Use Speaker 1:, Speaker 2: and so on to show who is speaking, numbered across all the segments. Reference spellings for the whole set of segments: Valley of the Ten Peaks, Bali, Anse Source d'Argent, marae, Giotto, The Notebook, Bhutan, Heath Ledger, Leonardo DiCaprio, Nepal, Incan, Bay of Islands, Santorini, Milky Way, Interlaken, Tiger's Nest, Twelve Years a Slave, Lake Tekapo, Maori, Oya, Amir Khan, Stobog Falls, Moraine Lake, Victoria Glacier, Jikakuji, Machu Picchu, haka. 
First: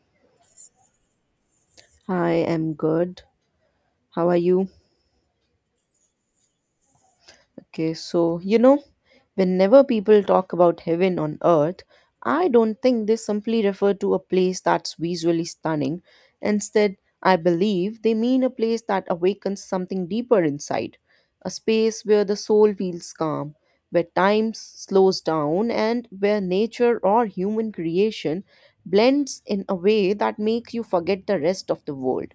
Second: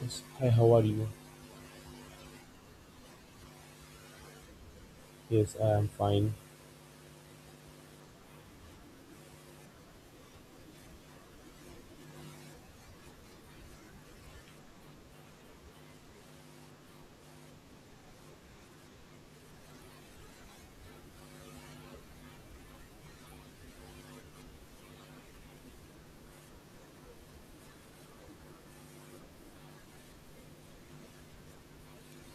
Speaker 1: Yes. Hi, how are you?
Speaker 2: I am good. How are you?
Speaker 1: Yes, I am fine.
Speaker 2: Okay, so you know, whenever people talk about heaven on earth, I don't think they simply refer to a place that's visually stunning. Instead, I believe they mean a place that awakens something deeper inside, a space where the soul feels calm, where time slows down, and where nature or human creation blends in a way that makes you forget the rest of the world.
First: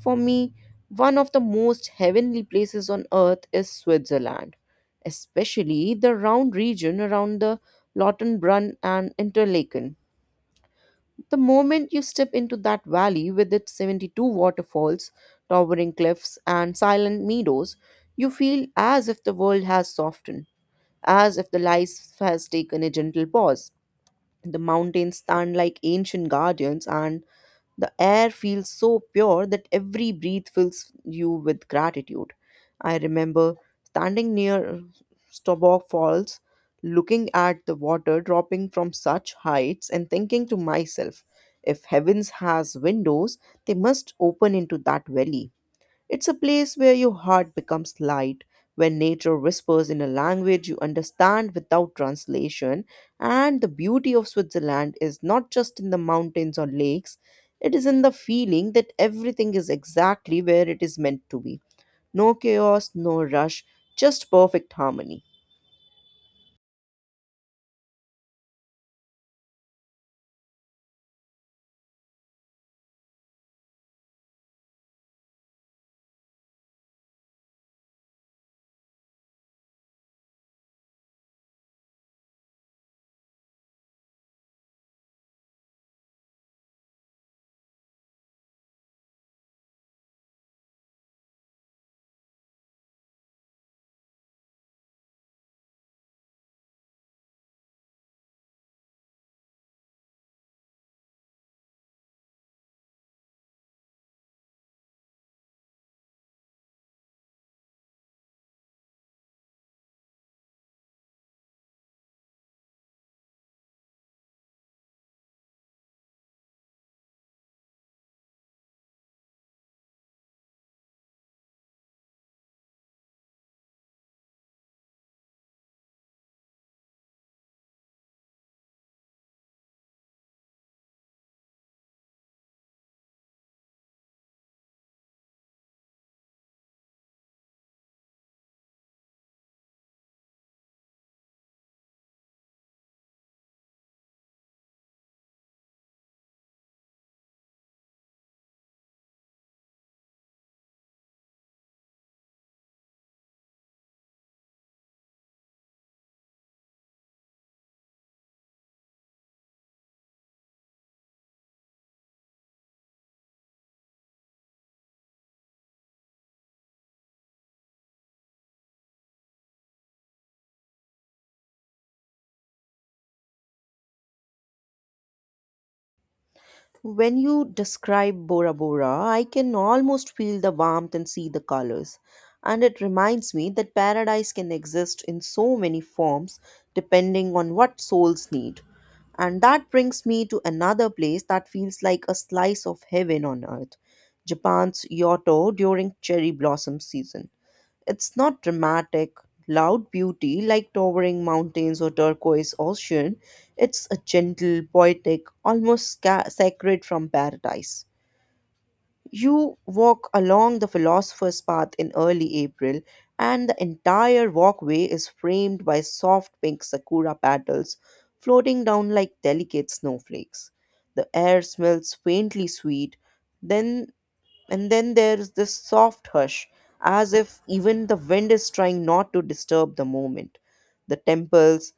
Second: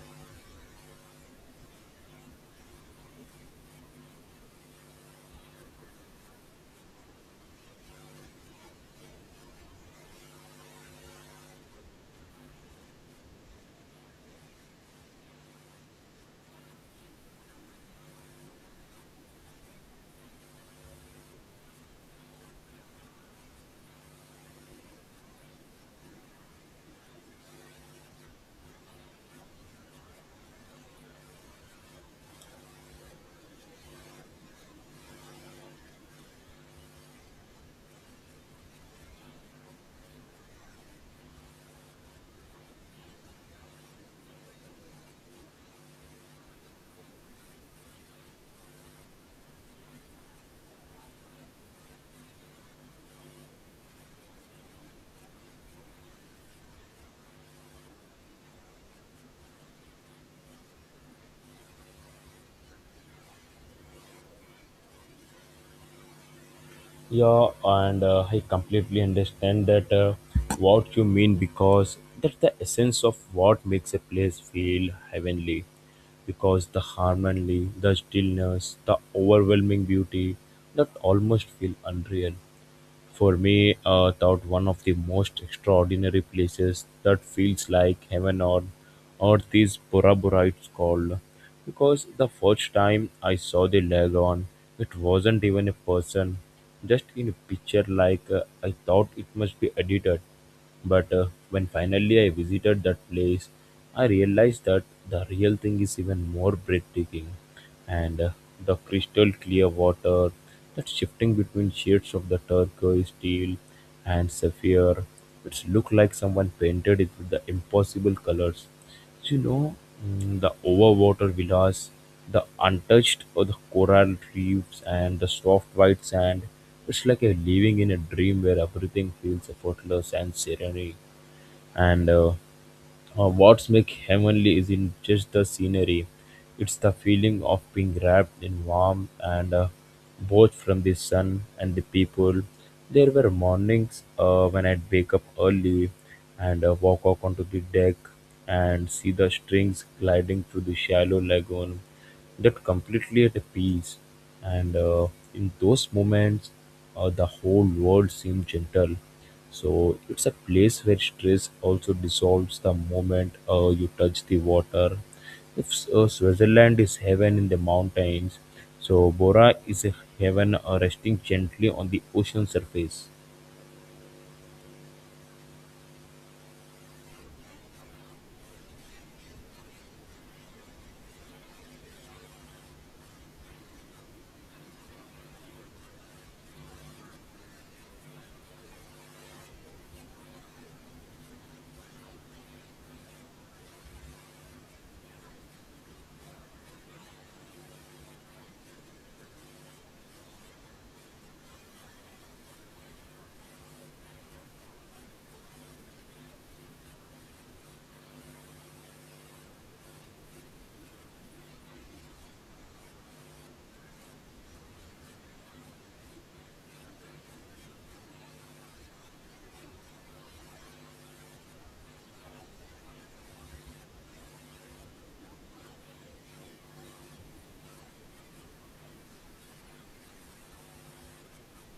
Speaker 2: For me, one of the most heavenly places on earth is Switzerland, especially the round region around the Lautenbrunn and Interlaken. The moment you step into that valley with its 72 waterfalls, towering cliffs, and silent meadows, you feel as if the world has softened, as if the life has taken a gentle pause. The mountains stand like ancient guardians, and the air feels so pure that every breath fills you with gratitude. I remember standing near Stobog Falls, looking at the water dropping from such heights and thinking to myself, if heavens has windows, they must open into that valley. It's a place where your heart becomes light, where nature whispers in a language you understand without translation. And the beauty of Switzerland is not just in the mountains or lakes, it is in the feeling that everything is exactly where it is meant to be. No chaos, no rush, just perfect harmony.
Speaker 1: Yeah, and I completely understand that what you mean, because that's the essence of what makes a place feel heavenly. Because the harmony, the stillness, the overwhelming beauty that almost feel unreal. For me, thought one of the most extraordinary places that feels like heaven on earth is Bora Bora, it's called. Because the first time I saw the lagoon, it wasn't even a person, just in a picture like I thought it must be edited. But when finally I visited that place, I realized that the real thing is even more breathtaking and the crystal clear water that's shifting between shades of the turquoise, steel, and sapphire, which look like someone painted it with the impossible colors. So, you know, the overwater villas, the untouched or the coral reefs, and the soft white sand. It's like a living in a dream where everything feels effortless and serene. And What's make heavenly isn't just the scenery; it's the feeling of being wrapped in warmth and both from the sun and the people. There were mornings when I'd wake up early and walk out onto the deck and see the strings gliding through the shallow lagoon. That completely at a peace, and in those moments, the whole world seemed gentle, so it's a place where stress also dissolves the moment you touch the water. If Switzerland is heaven in the mountains, so Bora is a heaven resting gently on the ocean surface.
Speaker 2: When you describe Bora Bora, I can almost feel the warmth and see the colors. And it reminds me that paradise can exist in so many forms depending on what souls need. And that brings me to another place that feels like a slice of heaven on earth: Japan's Kyoto during cherry blossom season. It's not dramatic, loud beauty like towering mountains or turquoise ocean. It's a gentle, poetic, almost sacred from paradise. You walk along the philosopher's path in early April, and the entire walkway is framed by soft pink sakura petals floating down like delicate snowflakes. The air smells faintly sweet, then and then there's this soft hush, as if even the wind is trying not to disturb the moment. The temples,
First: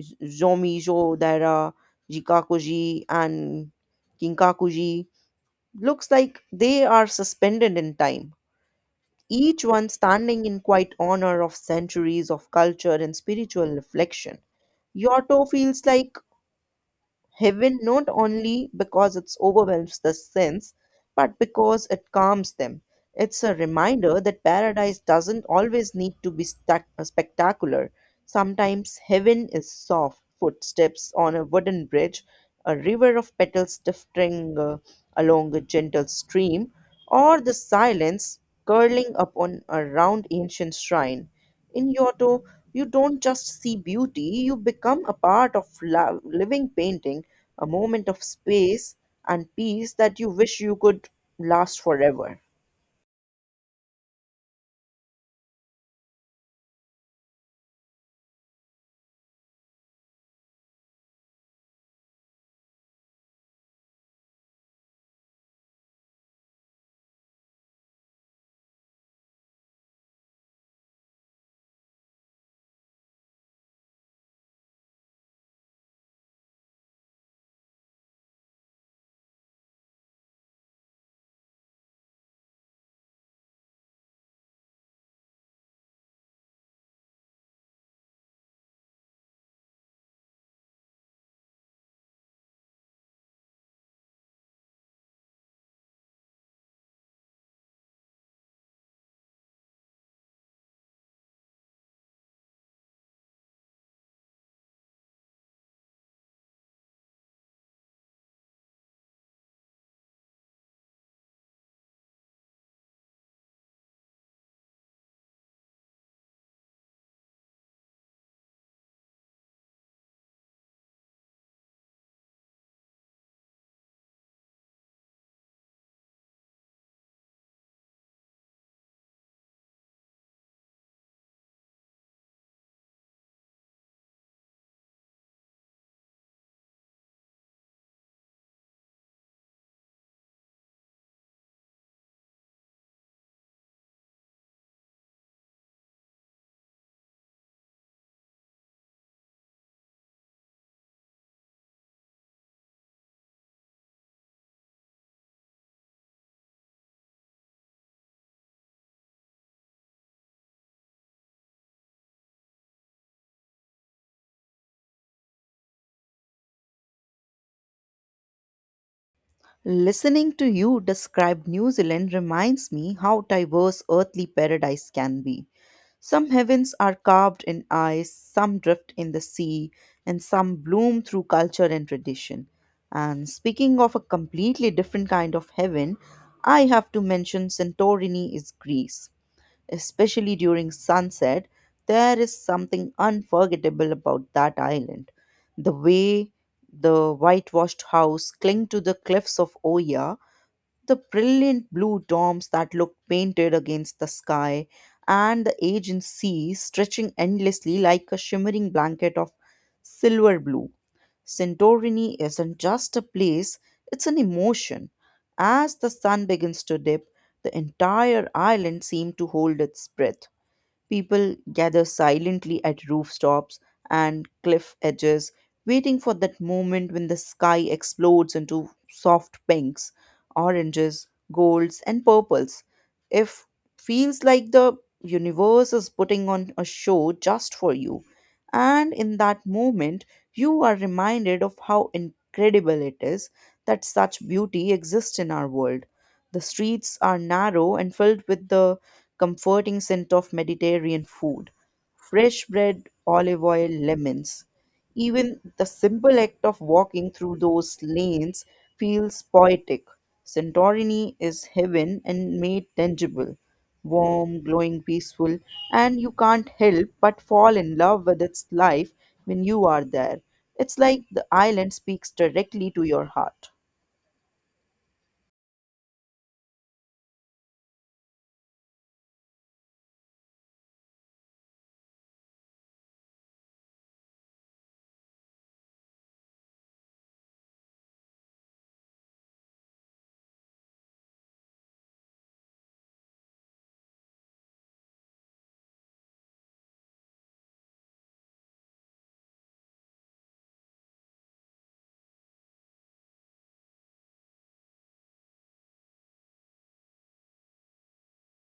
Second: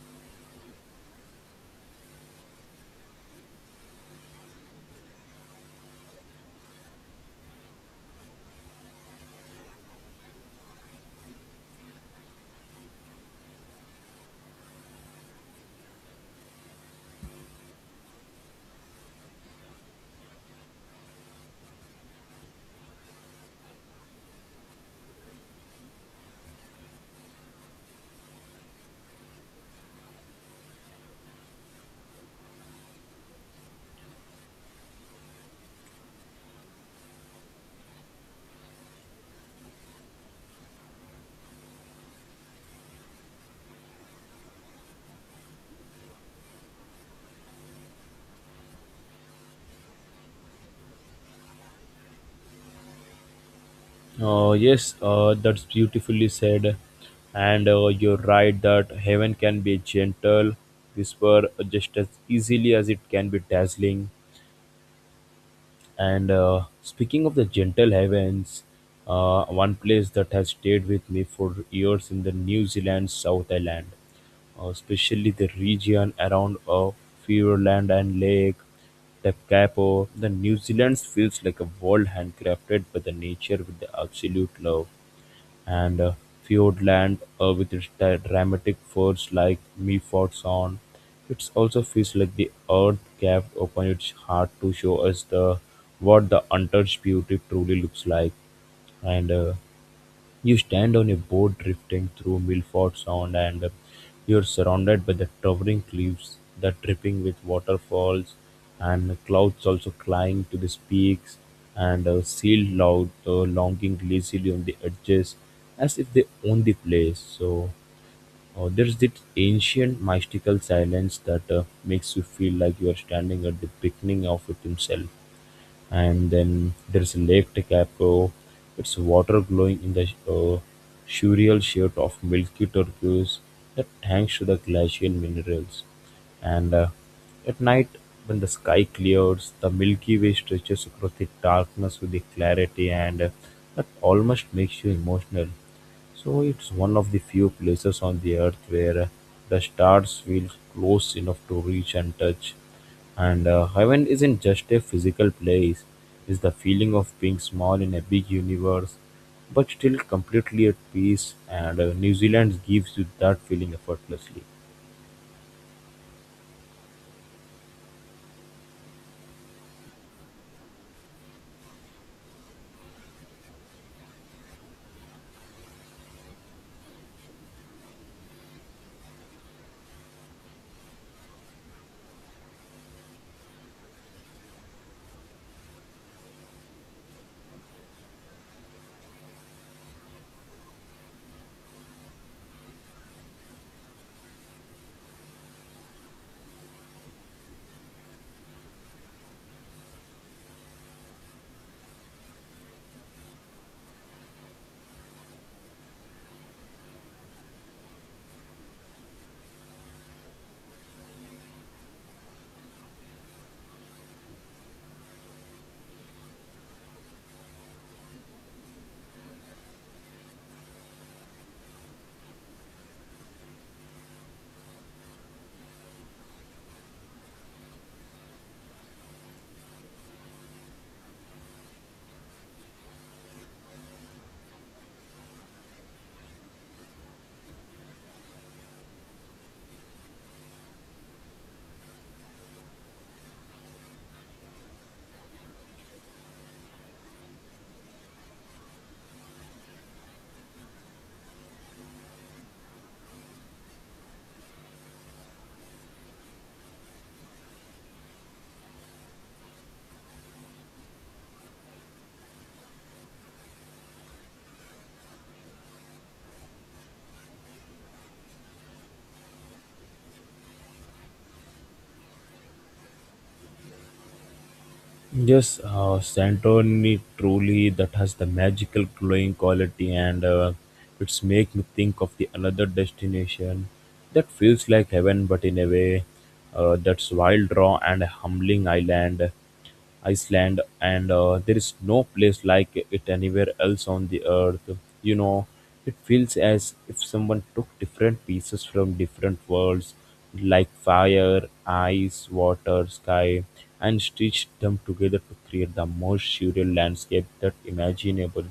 Speaker 2: Zomizo Daira, Jikakuji, and Kinkakuji, looks like they are suspended in time, each one standing in quiet honor of centuries of culture and spiritual reflection. Yoto feels like heaven not only because it overwhelms the sense, but because it calms them. It's a reminder that paradise doesn't always need to be spectacular. Sometimes heaven is soft footsteps on a wooden bridge, a river of petals drifting along a gentle stream, or the silence curling upon a round ancient shrine. In Giotto, you don't just see beauty, you become a part of love, living painting, a moment of space and peace that you wish you could last forever.
Speaker 1: Yes, that's beautifully said. And you're right that heaven can be a gentle whisper just as easily as it can be dazzling. And speaking of the gentle heavens, one place that has stayed with me for years in the New Zealand South Island, especially the region around Fiordland and Lake Te Kapo, the New Zealand feels like a world handcrafted by the nature with the absolute love and Fiordland with its dramatic forts like Mifodson. It also feels like the earth gaped open its heart to show us the what the untouched beauty truly looks like. And You stand on a boat drifting through Milford Sound and you're surrounded by the towering cliffs that dripping with waterfalls and clouds also flying to the peaks and sealed loud longing lazily on the edges as if they own the place. So there's this ancient mystical silence that makes you feel like you are standing at the beginning of it himself, and then there's Lake Tekapo. Its water glowing in the surreal shade of milky turquoise, that thanks to the glacial minerals. And At night, when the sky clears, the Milky Way stretches across the darkness with the clarity, and that almost makes you emotional. So it's one of the few places on the earth where the stars feel close enough to reach and touch. And heaven isn't just a physical place, it's the feeling of being small in a big universe, but still completely at peace. And New Zealand gives you that feeling effortlessly.
Speaker 2: Listening to you describe New Zealand reminds me how diverse earthly paradise can be. Some heavens are carved in ice, some drift in the sea, and some bloom through culture and tradition. And speaking of a completely different kind of heaven, I have to mention Santorini is Greece. Especially during sunset, there is something unforgettable about that island. The way the whitewashed house cling to the cliffs of Oya, the brilliant blue domes that looked painted against the sky, and the aged sea stretching endlessly like a shimmering blanket of silver blue. Santorini isn't just a place, it's an emotion. As the sun begins to dip, the entire island seemed to hold its breath. People gather silently at rooftops and cliff edges, waiting for that moment when the sky explodes into soft pinks, oranges, golds, and purples. If feels like the universe is putting on a show just for you. And in that moment, you are reminded of how incredible it is that such beauty exists in our world. The streets are narrow and filled with the comforting scent of Mediterranean food, fresh bread, olive oil, lemons. Even the simple act of walking through those lanes feels poetic. Santorini is heaven and made tangible, warm, glowing, peaceful, and you can't help but fall in love with its life when you are there. It's like the island speaks directly to your heart.
Speaker 1: Yes, Santoni truly that has the magical glowing quality, and it's make me think of the another destination that feels like heaven, but in a way that's wild, raw, and humbling island, Iceland, and there is no place like it anywhere else on the earth. You know, it feels as if someone took different pieces from different worlds like fire, ice, water, sky, and stitched them together to create the most surreal landscape that imaginable.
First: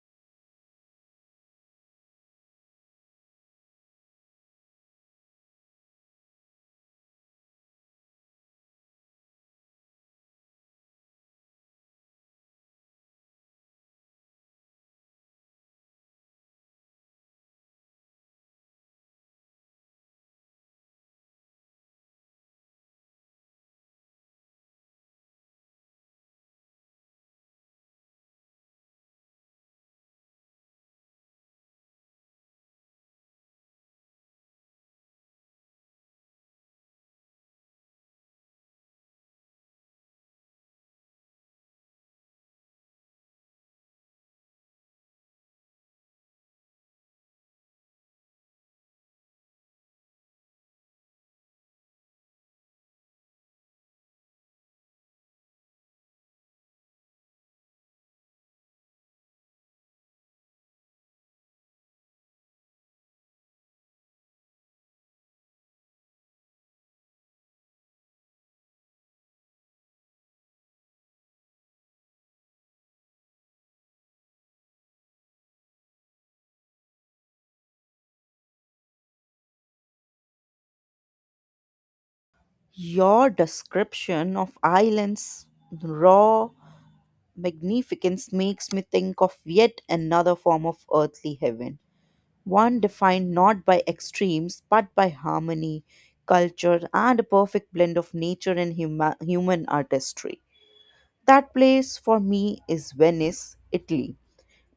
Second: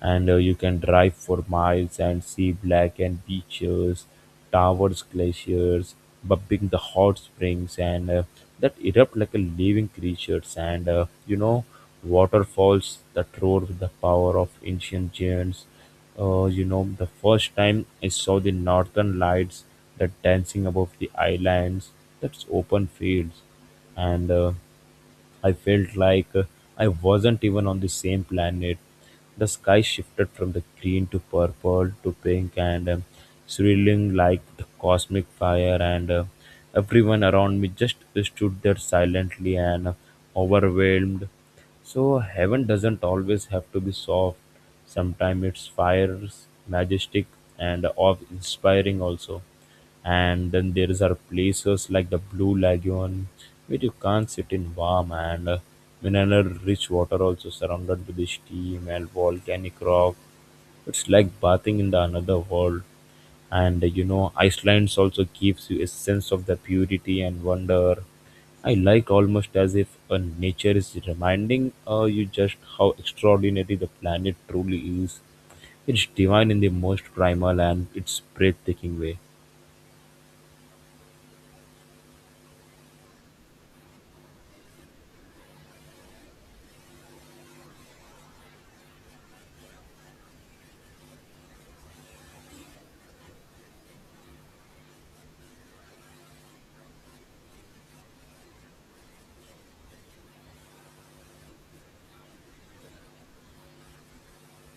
Speaker 1: And you can drive for miles and see blackened beaches, towers, glaciers, bubbling the hot springs, and that erupt like a living creatures. And you know, waterfalls that roar with the power of ancient giants, you know, the first time I saw the northern lights that dancing above the islands, that's open fields, and I felt like I wasn't even on the same planet. The sky shifted from the green to purple to pink and swirling like the cosmic fire, and everyone around me just stood there silently and overwhelmed. So, heaven doesn't always have to be soft, sometimes it's fires, majestic, and awe inspiring also, and then there is are places like the blue lagoon where you can't sit in warm and mineral rich water also surrounded by the steam and volcanic rock. It's like bathing in the another world, and you know, iceland also gives you a sense of the purity and wonder. I like almost as if nature is reminding you just how extraordinary the planet truly is. It's divine in the most primal and its breathtaking way.
Speaker 2: Your description of islands, raw, magnificence makes me think of yet another form of earthly heaven, one defined not by extremes but by harmony, culture, and a perfect blend of nature and human artistry. That place for me is Venice, Italy.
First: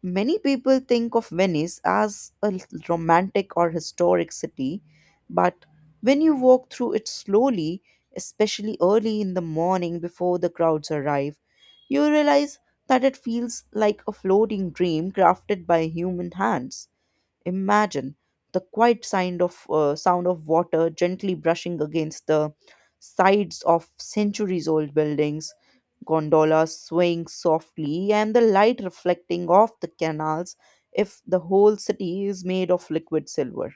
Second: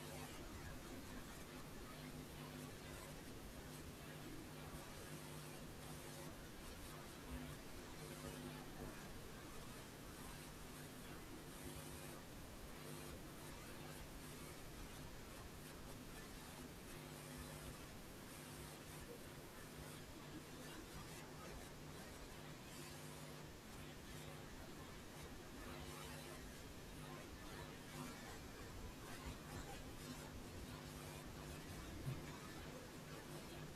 Speaker 2: Many people think of Venice as a romantic or historic city, but when you walk through it slowly, especially early in the morning before the crowds arrive, you realize that it feels like a floating dream crafted by human hands. Imagine the quiet sound of water gently brushing against the sides of centuries-old buildings, gondolas swaying softly, and the light reflecting off the canals. If the whole city is made of liquid silver.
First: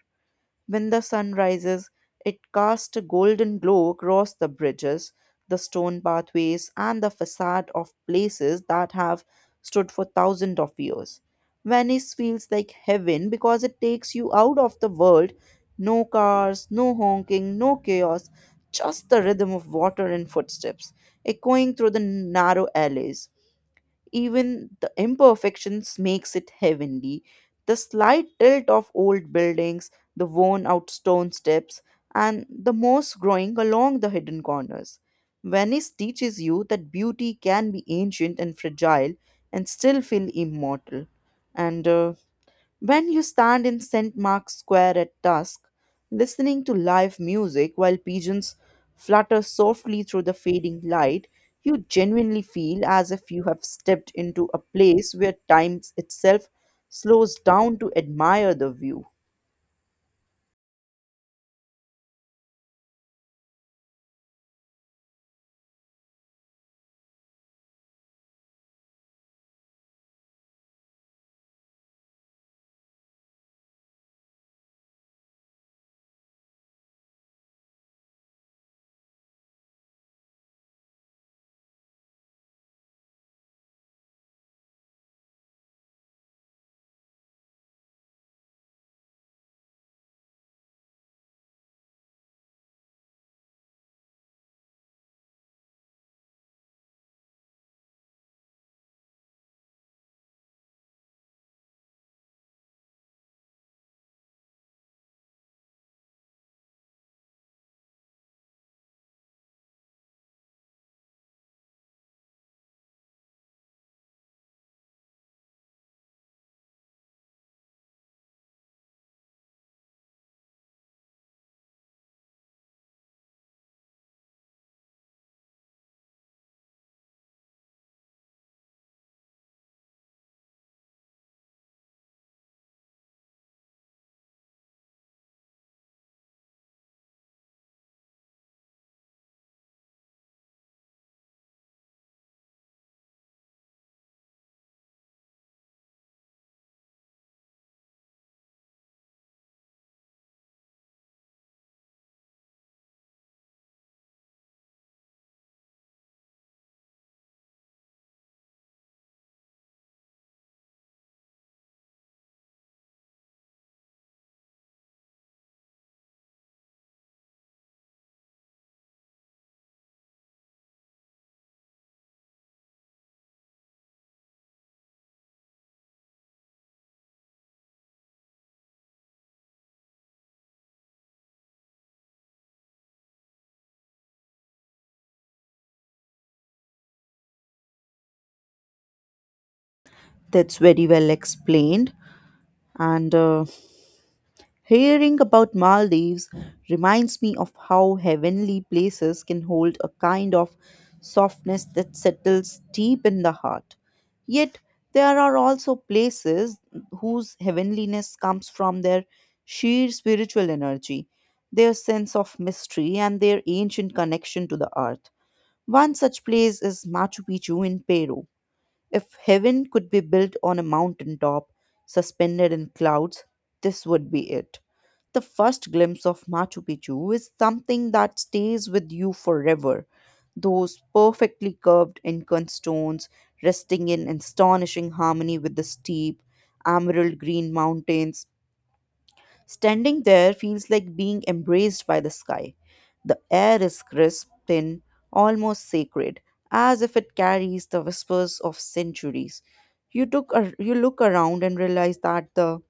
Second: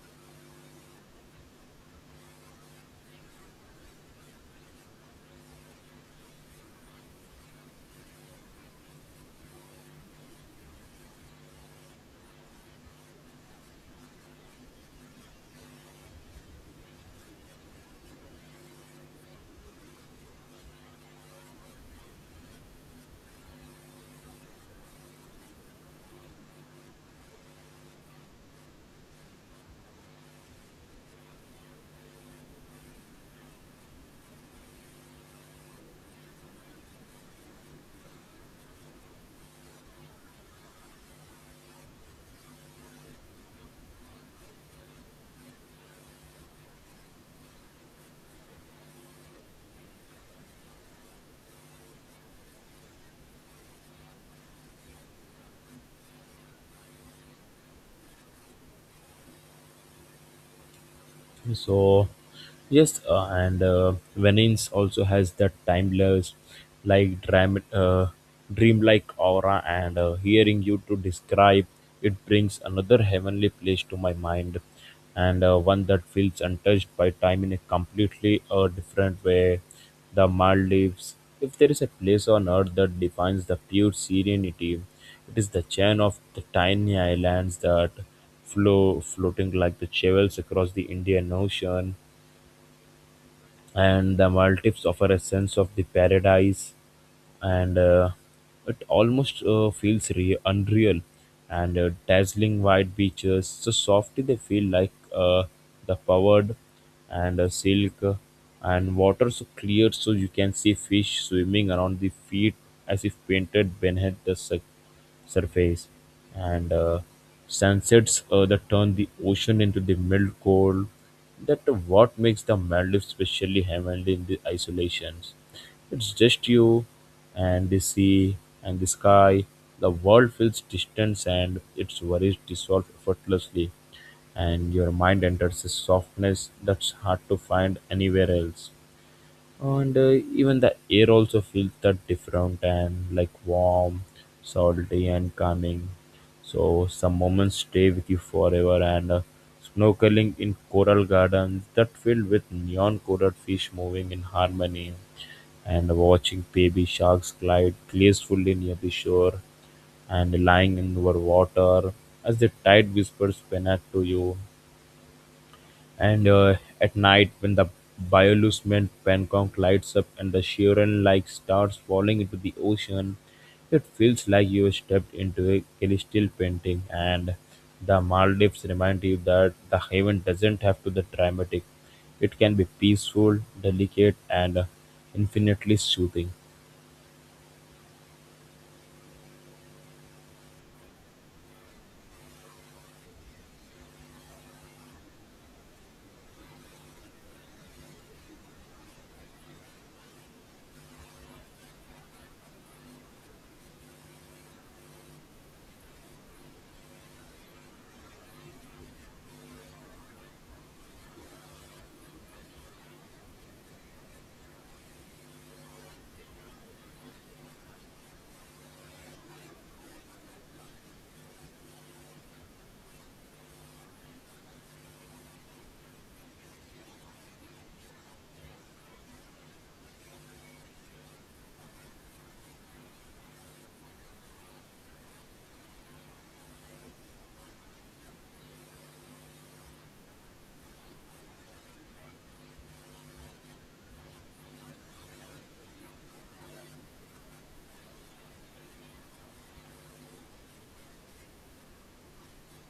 Speaker 2: When the sun rises, it casts a golden glow across the bridges, the stone pathways, and the facade of places that have stood for thousands of years. Venice feels like heaven because it takes you out of the world. No cars, no honking, no chaos, just the rhythm of water and footsteps echoing through the narrow alleys. Even the imperfections makes it heavenly. The slight tilt of old buildings, the worn out stone steps, and the moss growing along the hidden corners. Venice teaches you that beauty can be ancient and fragile and still feel immortal. And When you stand in St. Mark's Square at dusk, listening to live music while pigeons flutter softly through the fading light, you genuinely feel as if you have stepped into a place where time itself slows down to admire the view.
Speaker 1: So yes, and Venice also has that timeless like dreamlike aura, and hearing you to describe it brings another heavenly place to my mind, and one that feels untouched by time in a completely different way, the Maldives. If there is a place on earth that defines the pure serenity, it is the chain of the tiny islands that flow floating like the chevels across the Indian Ocean. And the Maldives offer a sense of the paradise, and it almost feels unreal, and dazzling white beaches so softly they feel like the powered and silk, and water so clear so you can see fish swimming around the feet as if painted beneath the surface, and sunsets that turn the ocean into the milk gold, that what makes the maldives specially heavenly in the isolations. It's just you and the sea and the sky. The world feels distant and its worries dissolve effortlessly, and your mind enters a softness that's hard to find anywhere else. And even the air also feels that different and like warm, salty, and calming. So some moments stay with you forever, and snorkeling in coral gardens that filled with neon colored fish moving in harmony, and watching baby sharks glide gracefully near the shore, and lying in over water as the tide whispers Penac to you. And at night, when the bioluminescent Pancong lights up and the Shiren like stars falling into the ocean, it feels like you have stepped into a celestial painting, and the Maldives remind you that the heaven doesn't have to be dramatic. It can be peaceful, delicate, and infinitely soothing.
Speaker 2: That's very well explained. And hearing about Maldives reminds me of how heavenly places can hold a kind of softness that settles deep in the heart. Yet, there are also places whose heavenliness comes from their sheer spiritual energy, their sense of mystery, and their ancient connection to the earth. One such place is Machu Picchu in Peru. If heaven could be built on a mountain top, suspended in clouds, this would be it. The first glimpse of Machu Picchu is something that stays with you forever. Those perfectly curved Incan stones resting in astonishing harmony with the steep, emerald green mountains, standing there feels like being embraced by the sky. The air is crisp, thin, almost sacred, as if it carries the whispers of centuries. You look around and realize that the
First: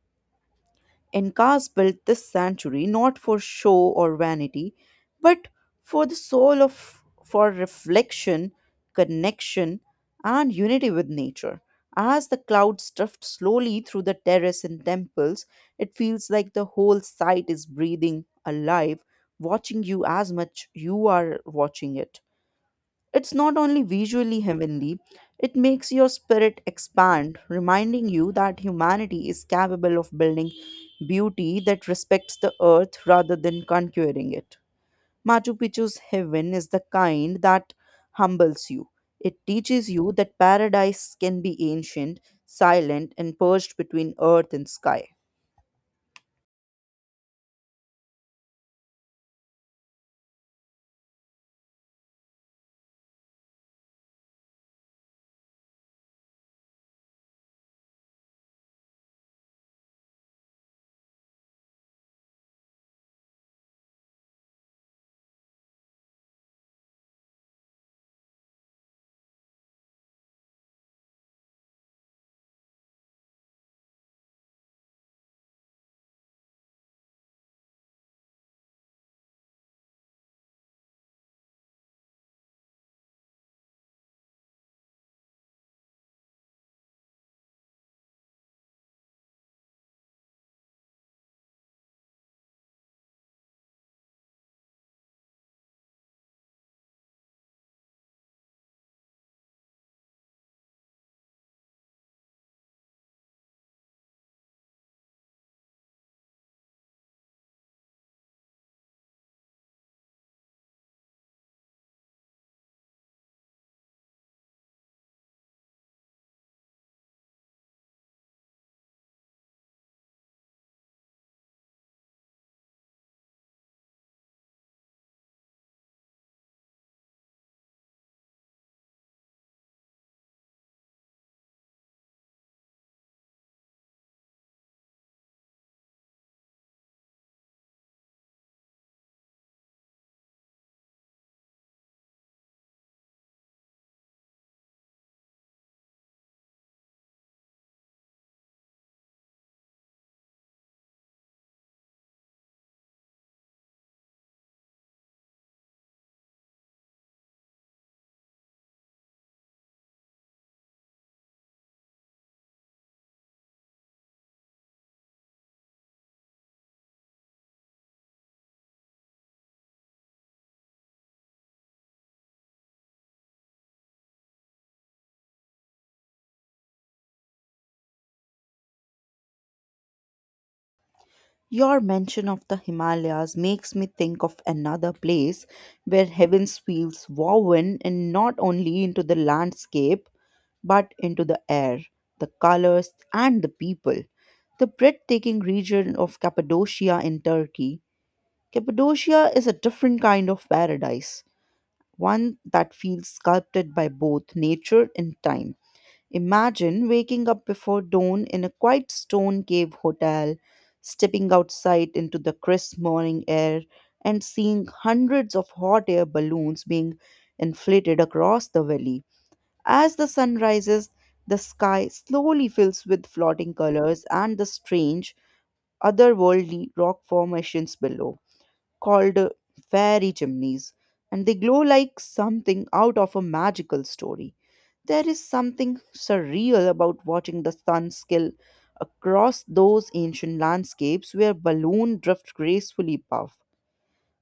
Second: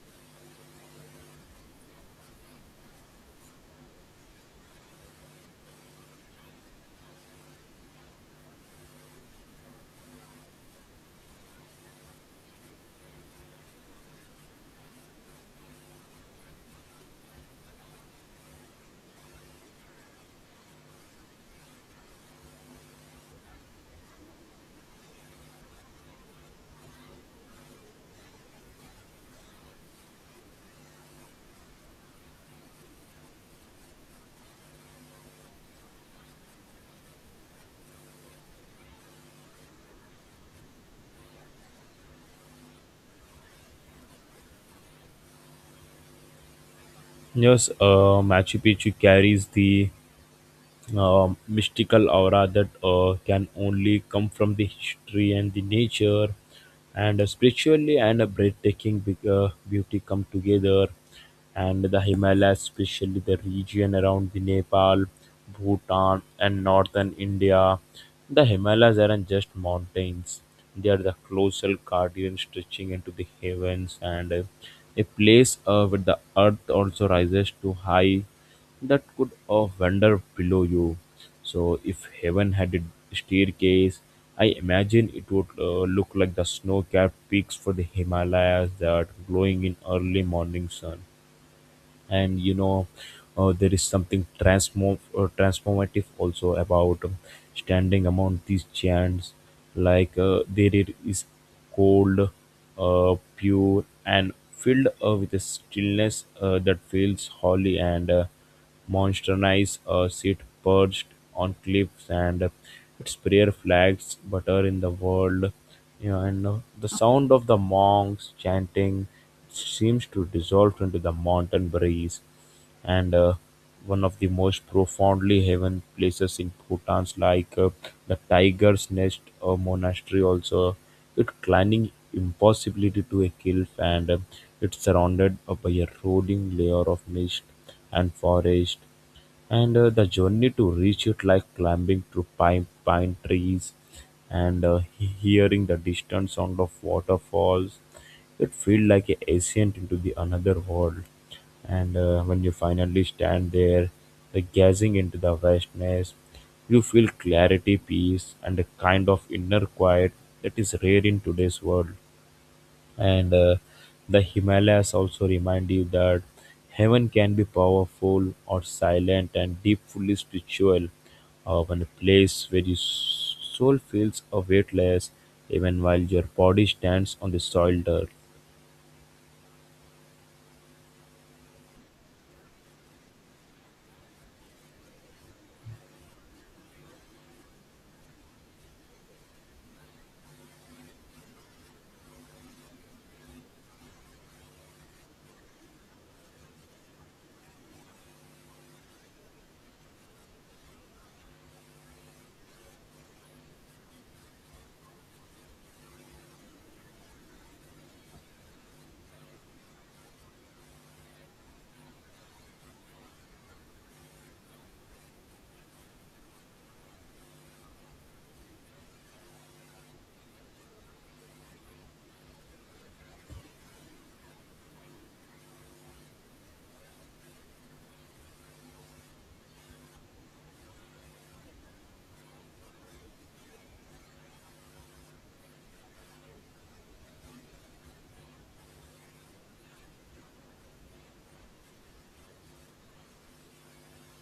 Speaker 2: Incas built this sanctuary not for show or vanity, but for the soul of for reflection, connection, and unity with nature. As the clouds drift slowly through the terrace and temples, it feels like the whole site is breathing alive, watching you as much you are watching it. It's not only visually heavenly, it makes your spirit expand, reminding you that humanity is capable of building beauty that respects the earth rather than conquering it. Machu Picchu's heaven is the kind that humbles you. It teaches you that paradise can be ancient, silent, and perched between earth and sky.
Speaker 1: Yes, Machu Picchu carries the mystical aura that can only come from the history and the nature and spiritually, and a breathtaking beauty come together, and the himalayas, especially the region around the nepal, bhutan and northern india. The himalayas aren't just mountains, they are the colossal guardian stretching into the heavens, and a place where the earth also rises to high that could wander below you. So, if heaven had a staircase, I imagine it would look like the snow capped peaks for the Himalayas that glowing in early morning sun. And you know, there is something transformative also about standing among these giants, like there it is, cold, pure and filled, with a stillness that feels holy, and monsternized sit perched on cliffs, and its prayer flags butter in the world, you know, and the sound of the monks chanting seems to dissolve into the mountain breeze, and one of the most profoundly heaven places in Bhutan's like the Tiger's Nest Monastery also. It climbing impossibility to a cliff, and it's surrounded by a rolling layer of mist and forest, and the journey to reach it like climbing through pine trees, and hearing the distant sound of waterfalls, it feel like a ascent into the another world, and when you finally stand there, the gazing into the vastness, you feel clarity peace and a kind of inner quiet that is rare in today's world, and the himalayas also remind you that heaven can be powerful or silent and deeply spiritual, when a place where your soul feels weightless even while your body stands on the soiled earth.
Speaker 2: Your mention of the Himalayas makes me think of another place where heaven's feels woven in not only into the landscape but into the air, the colors, and the people. The breathtaking region of Cappadocia in Turkey. Cappadocia is a different kind of paradise, one that feels sculpted by both nature and time. Imagine waking up before dawn in a quiet stone cave hotel, stepping outside into the crisp morning air, and seeing hundreds of hot air balloons being inflated across the valley. As the sun rises, the sky slowly fills with floating colors and the strange, otherworldly rock formations below called fairy chimneys, and they glow like something out of a magical story. There is something surreal about watching the sun skill across those ancient landscapes where balloon drift gracefully above.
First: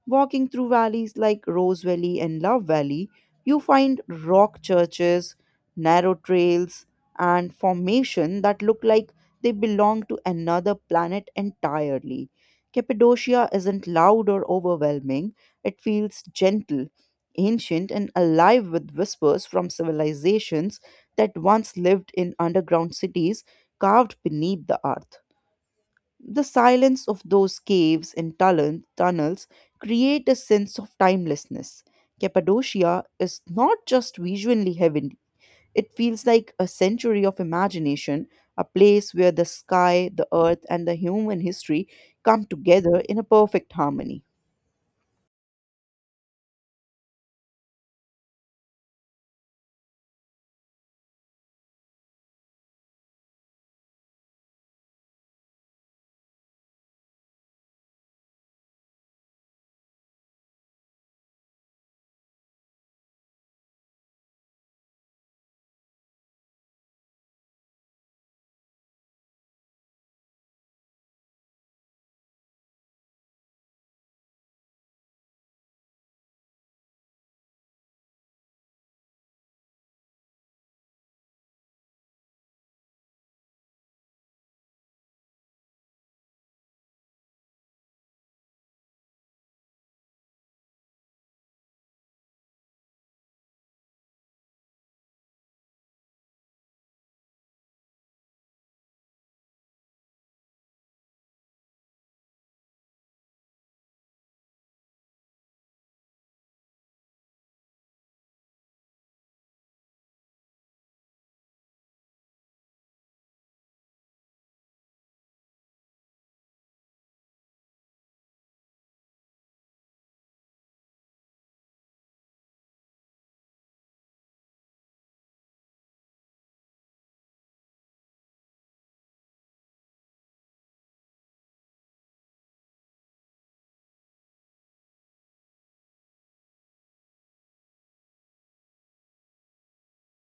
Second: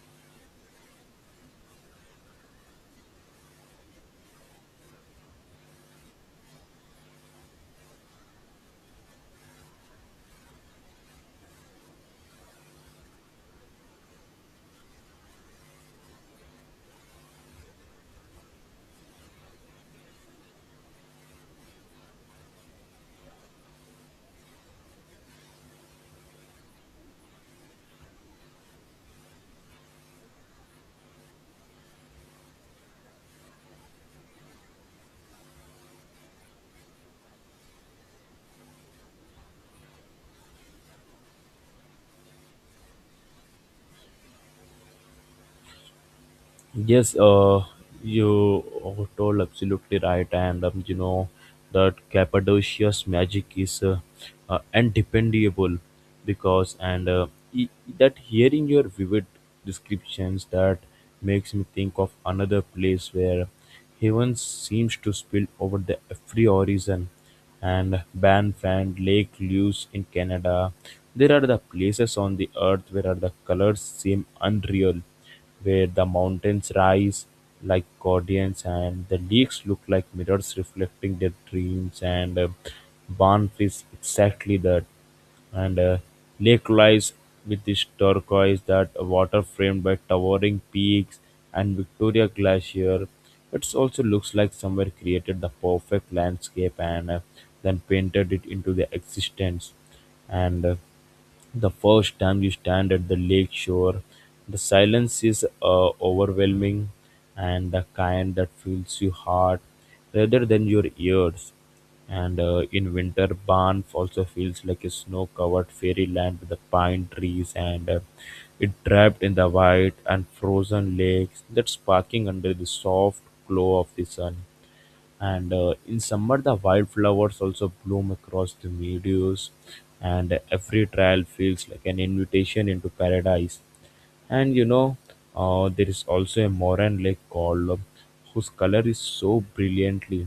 Speaker 2: Walking through valleys like Rose Valley and Love Valley, you find rock churches, narrow trails, and formations that look like they belong to another planet entirely. Cappadocia isn't loud or overwhelming, it feels gentle, ancient, and alive with whispers from civilizations that once lived in underground cities carved beneath the earth. The silence of those caves and tunnels create a sense of timelessness. Cappadocia is not just visually heavenly, it feels like a century of imagination, a place where the sky, the earth, and the human history come together in a perfect harmony.
Speaker 1: Yes, you told absolutely right, and you know that Cappadocia's magic is undependable because, that hearing your vivid descriptions that makes me think of another place where heaven seems to spill over the every horizon, and Banffan, Lake Lewis in Canada. There are the places on the earth where are the colors seem unreal, where the mountains rise like guardians and the lakes look like mirrors reflecting their dreams, and Banff is exactly that, and lake lies with this turquoise that water framed by towering peaks and Victoria Glacier. It also looks like somewhere created the perfect landscape, and then painted it into the existence. And the first time you stand at the lake shore, the silence is overwhelming, and the kind that fills your heart rather than your ears. And in winter, Banff also feels like a snow covered fairyland with the pine trees, and it trapped in the white and frozen lakes that sparkling under the soft glow of the sun, and in summer the wildflowers also bloom across the meadows, and every trail feels like an invitation into paradise. And you know There is also a moran lake called whose color is so brilliantly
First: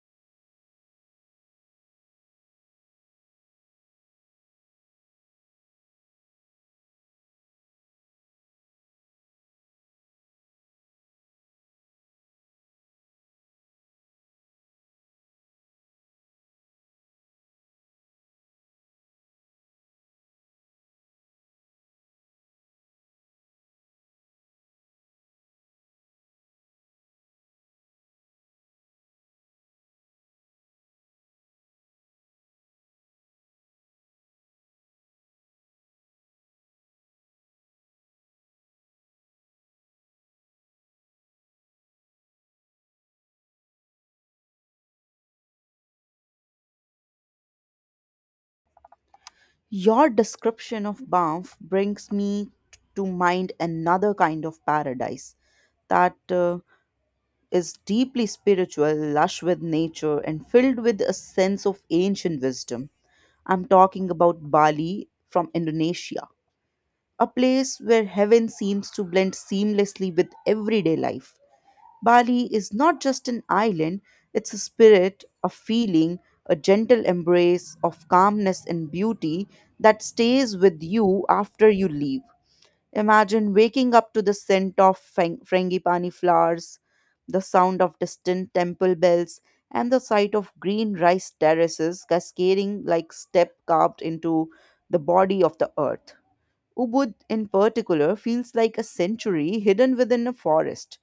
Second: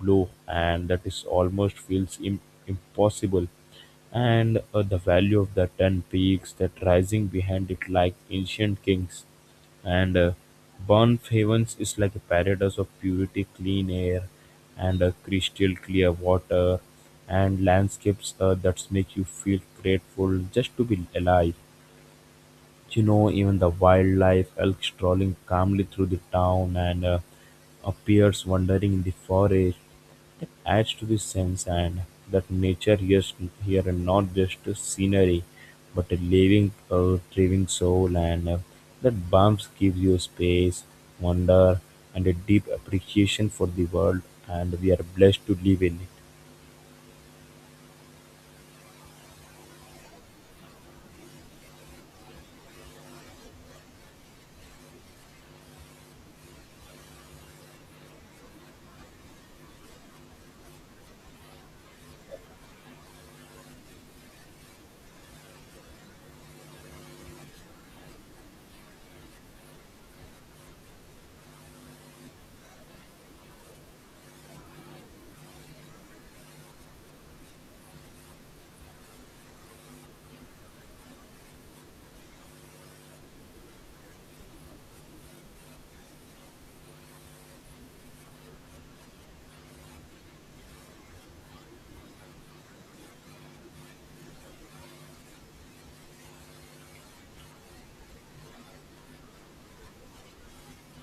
Speaker 1: blue, and that is almost feels impossible, and the value of the 10 peaks that rising behind it like ancient kings, and Bourne-Havens is like a paradise of purity, clean air, and crystal clear water, and landscapes that make you feel grateful just to be alive. You know, even the wildlife elk strolling calmly through the town, and appears wandering in the forest. That adds to the sense and that nature here, here and not just a scenery, but a living, thriving soul, and that bumps gives you space, wonder, and a deep appreciation for the world, and we are blessed to live in it.
Speaker 2: Your description of Banff brings me to mind another kind of paradise that is deeply spiritual, lush with nature, and filled with a sense of ancient wisdom. I'm talking about Bali from Indonesia, a place where heaven seems to blend seamlessly with everyday life. Bali is not just an island, it's a spirit, a feeling, a gentle embrace of calmness and beauty that stays with you after you leave. Imagine waking up to the scent of frangipani flowers, the sound of distant temple bells, and the sight of green rice terraces cascading like step carved into the body of the earth. Ubud, in particular, feels like a century hidden within a forest.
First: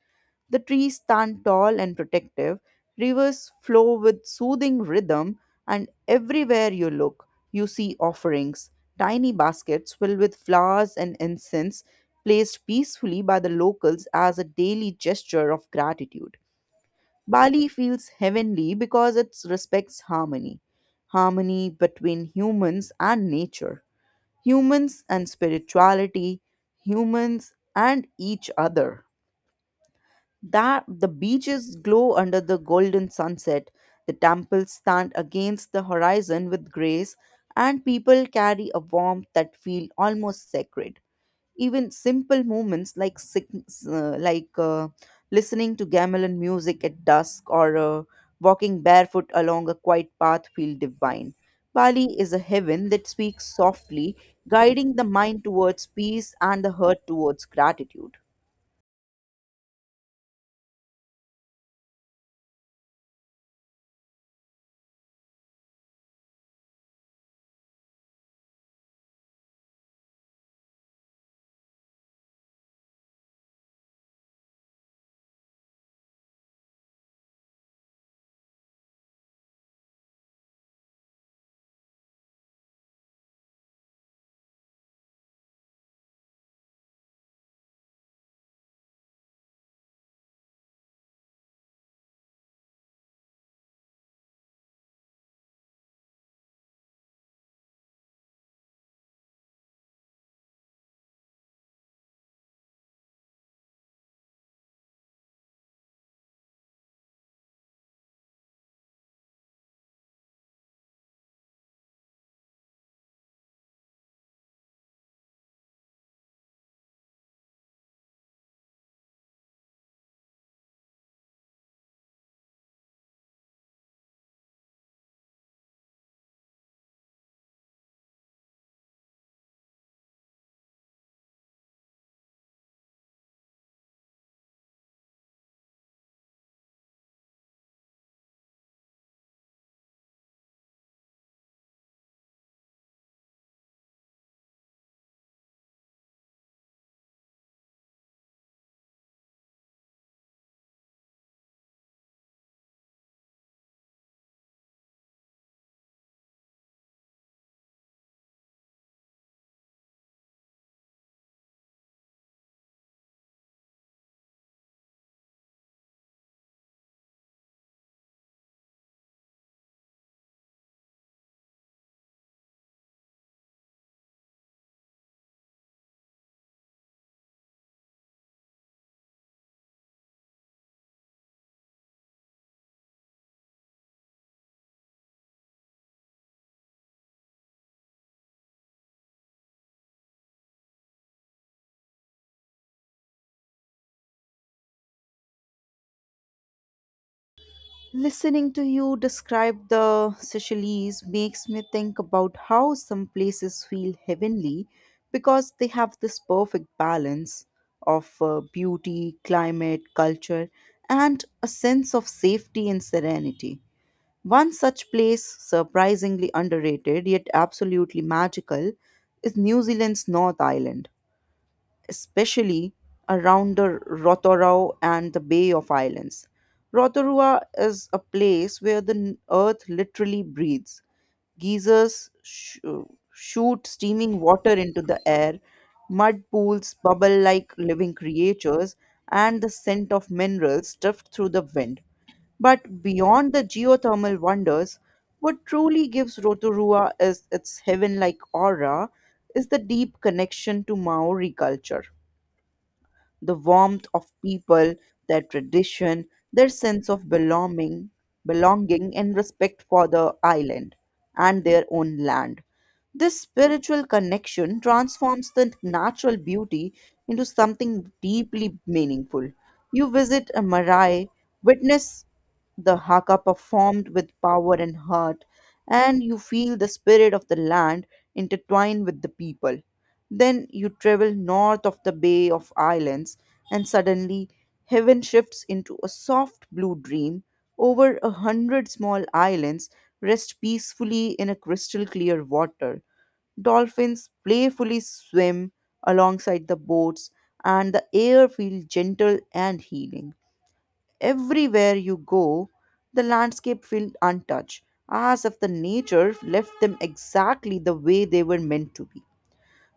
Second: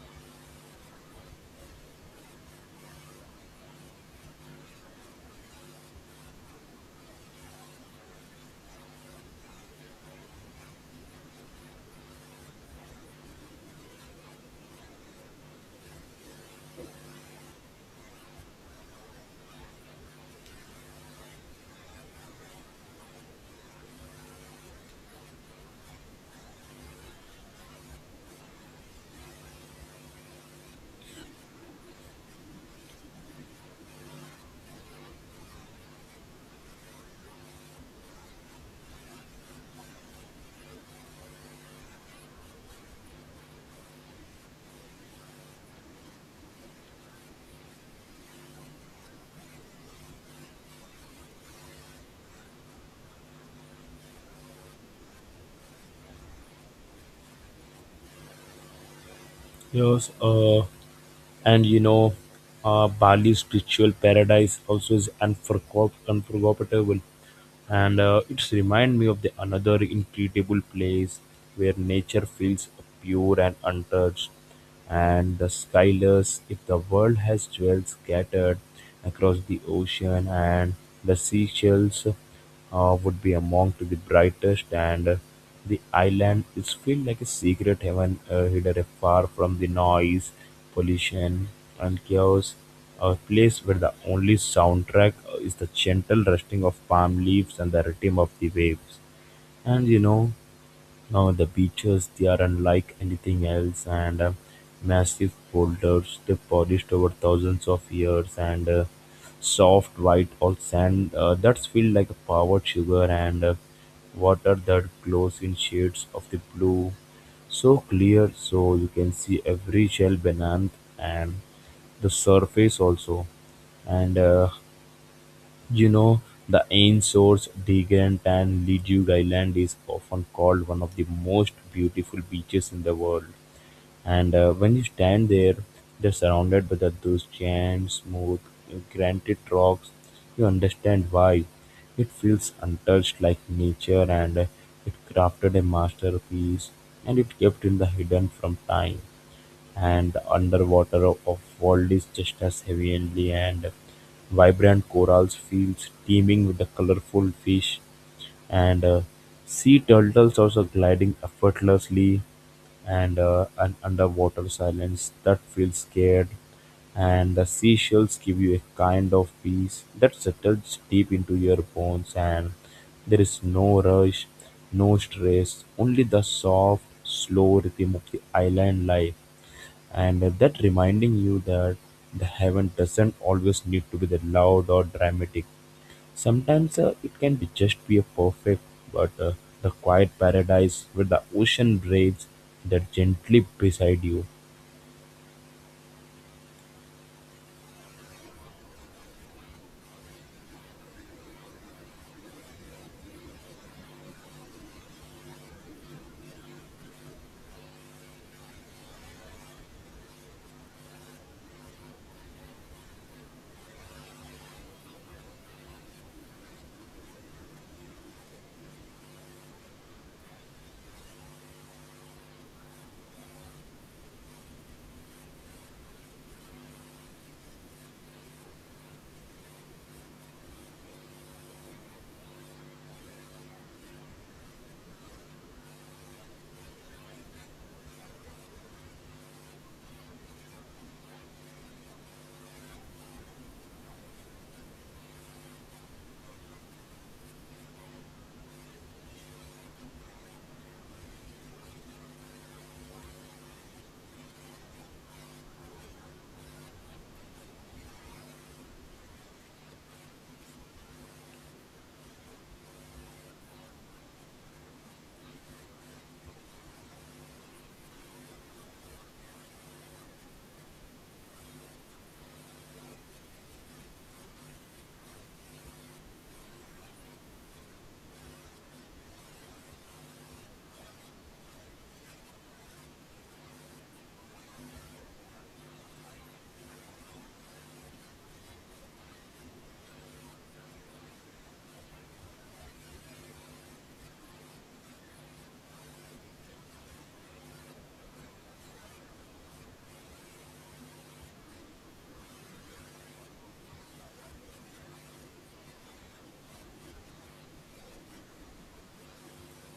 Speaker 2: The trees stand tall and protective, rivers flow with soothing rhythm, and everywhere you look, you see offerings, tiny baskets filled with flowers and incense placed peacefully by the locals as a daily gesture of gratitude. Bali feels heavenly because it respects harmony between humans and nature, humans and spirituality, humans and each other. That the beaches glow under the golden sunset, the temples stand against the horizon with grace, and people carry a warmth that feel almost sacred. Even simple moments like listening to gamelan music at dusk or walking barefoot along a quiet path feel divine. Bali is a heaven that speaks softly, guiding the mind towards peace and the heart towards gratitude.
Speaker 1: Yes, and you know Bali's spiritual paradise also is unforgettable, and it's remind me of the another incredible place where nature feels pure and untouched, and the skyless if the world has jewels scattered across the ocean, and the seashells would be among to the brightest, and the island is feel like a secret heaven hidden far from the noise, pollution and chaos. A place where the only soundtrack is the gentle rustling of palm leaves and the rhythm of the waves. And you know, now the beaches they are unlike anything else, and massive boulders they polished over thousands of years, and soft white or sand that's feel like a powdered sugar, and water that glows in shades of the blue, so clear so you can see every shell beneath and the surface also. and uh, you know, The Ainsworth, Degent and Leduc Island is often called one of the most beautiful beaches in the world. And when you stand there, they're surrounded by the, those giant, smooth, granite rocks. You understand why. It feels untouched like nature, and it crafted a masterpiece and it kept in the hidden from time, and underwater of worlds just as heavenly and vibrant corals fields teeming with the colorful fish, and sea turtles also gliding effortlessly, and an underwater silence that feels scared, and the seashells give you a kind of peace that settles deep into your bones, and there is no rush, no stress, only the soft slow rhythm of the island life, and that reminding you that the heaven doesn't always need to be the loud or dramatic. Sometimes it can be just be a perfect, but the quiet paradise where the ocean breathes that gently beside you.
Speaker 2: Listening to you describe the Seychelles makes me think about how some places feel heavenly because they have this perfect balance of beauty, climate, culture, and a sense of safety and serenity. One such place, surprisingly underrated yet absolutely magical, is New Zealand's North Island, especially around the Rotorua and the Bay of Islands. Rotorua is a place where the earth literally breathes. Geysers shoot steaming water into the air, mud pools bubble like living creatures, and the scent of minerals drift through the wind. But beyond the geothermal wonders, what truly gives Rotorua is its heaven like aura is the deep connection to Maori culture, the warmth of people, their tradition, their sense of belonging and respect for the island and their own land. This spiritual connection transforms the natural beauty into something deeply meaningful. You visit a marae, witness the haka performed with power and heart, and you feel the spirit of the land intertwined with the people. Then you travel north of the Bay of Islands, and suddenly heaven shifts into a soft blue dream. Over a hundred small islands rest peacefully in a crystal clear water. Dolphins playfully swim alongside the boats, and the air feels gentle and healing. Everywhere you go, the landscape feels untouched, as if the nature left them exactly the way they were meant to be.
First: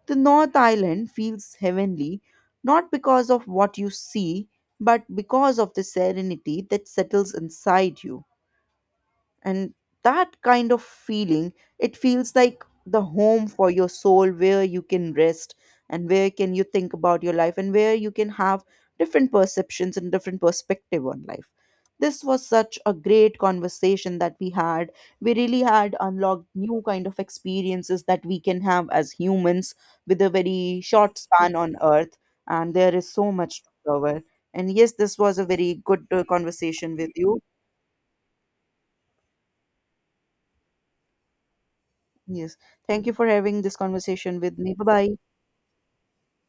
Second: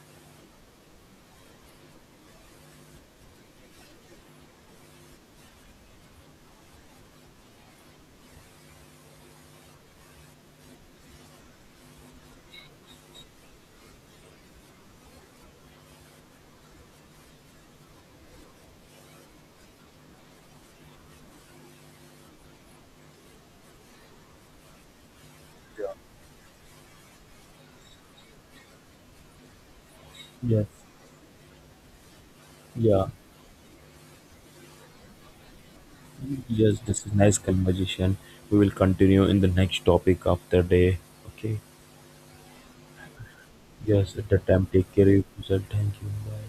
Speaker 2: The North Island feels heavenly not because of what you see, but because of the serenity that settles inside you, and that kind of feeling, it feels like the home for your soul, where you can rest and where can you think about your life and where you can have different perceptions and different perspective on life. This was such a great conversation that we had. We really had unlocked new kind of experiences that we can have as humans with a
Speaker 1: Yes.
Speaker 2: very short span on earth. And there
Speaker 1: Yeah.
Speaker 2: is so much to cover. And yes, this was a very good
Speaker 1: Yes,
Speaker 2: conversation
Speaker 1: this
Speaker 2: with
Speaker 1: is nice
Speaker 2: you.
Speaker 1: conversation. We will continue in the next topic after day. Okay.
Speaker 2: Yes. Thank you for having this
Speaker 1: Yes, at the
Speaker 2: conversation with
Speaker 1: time
Speaker 2: me. Bye
Speaker 1: take
Speaker 2: bye.
Speaker 1: care of yourself, thank you, bye.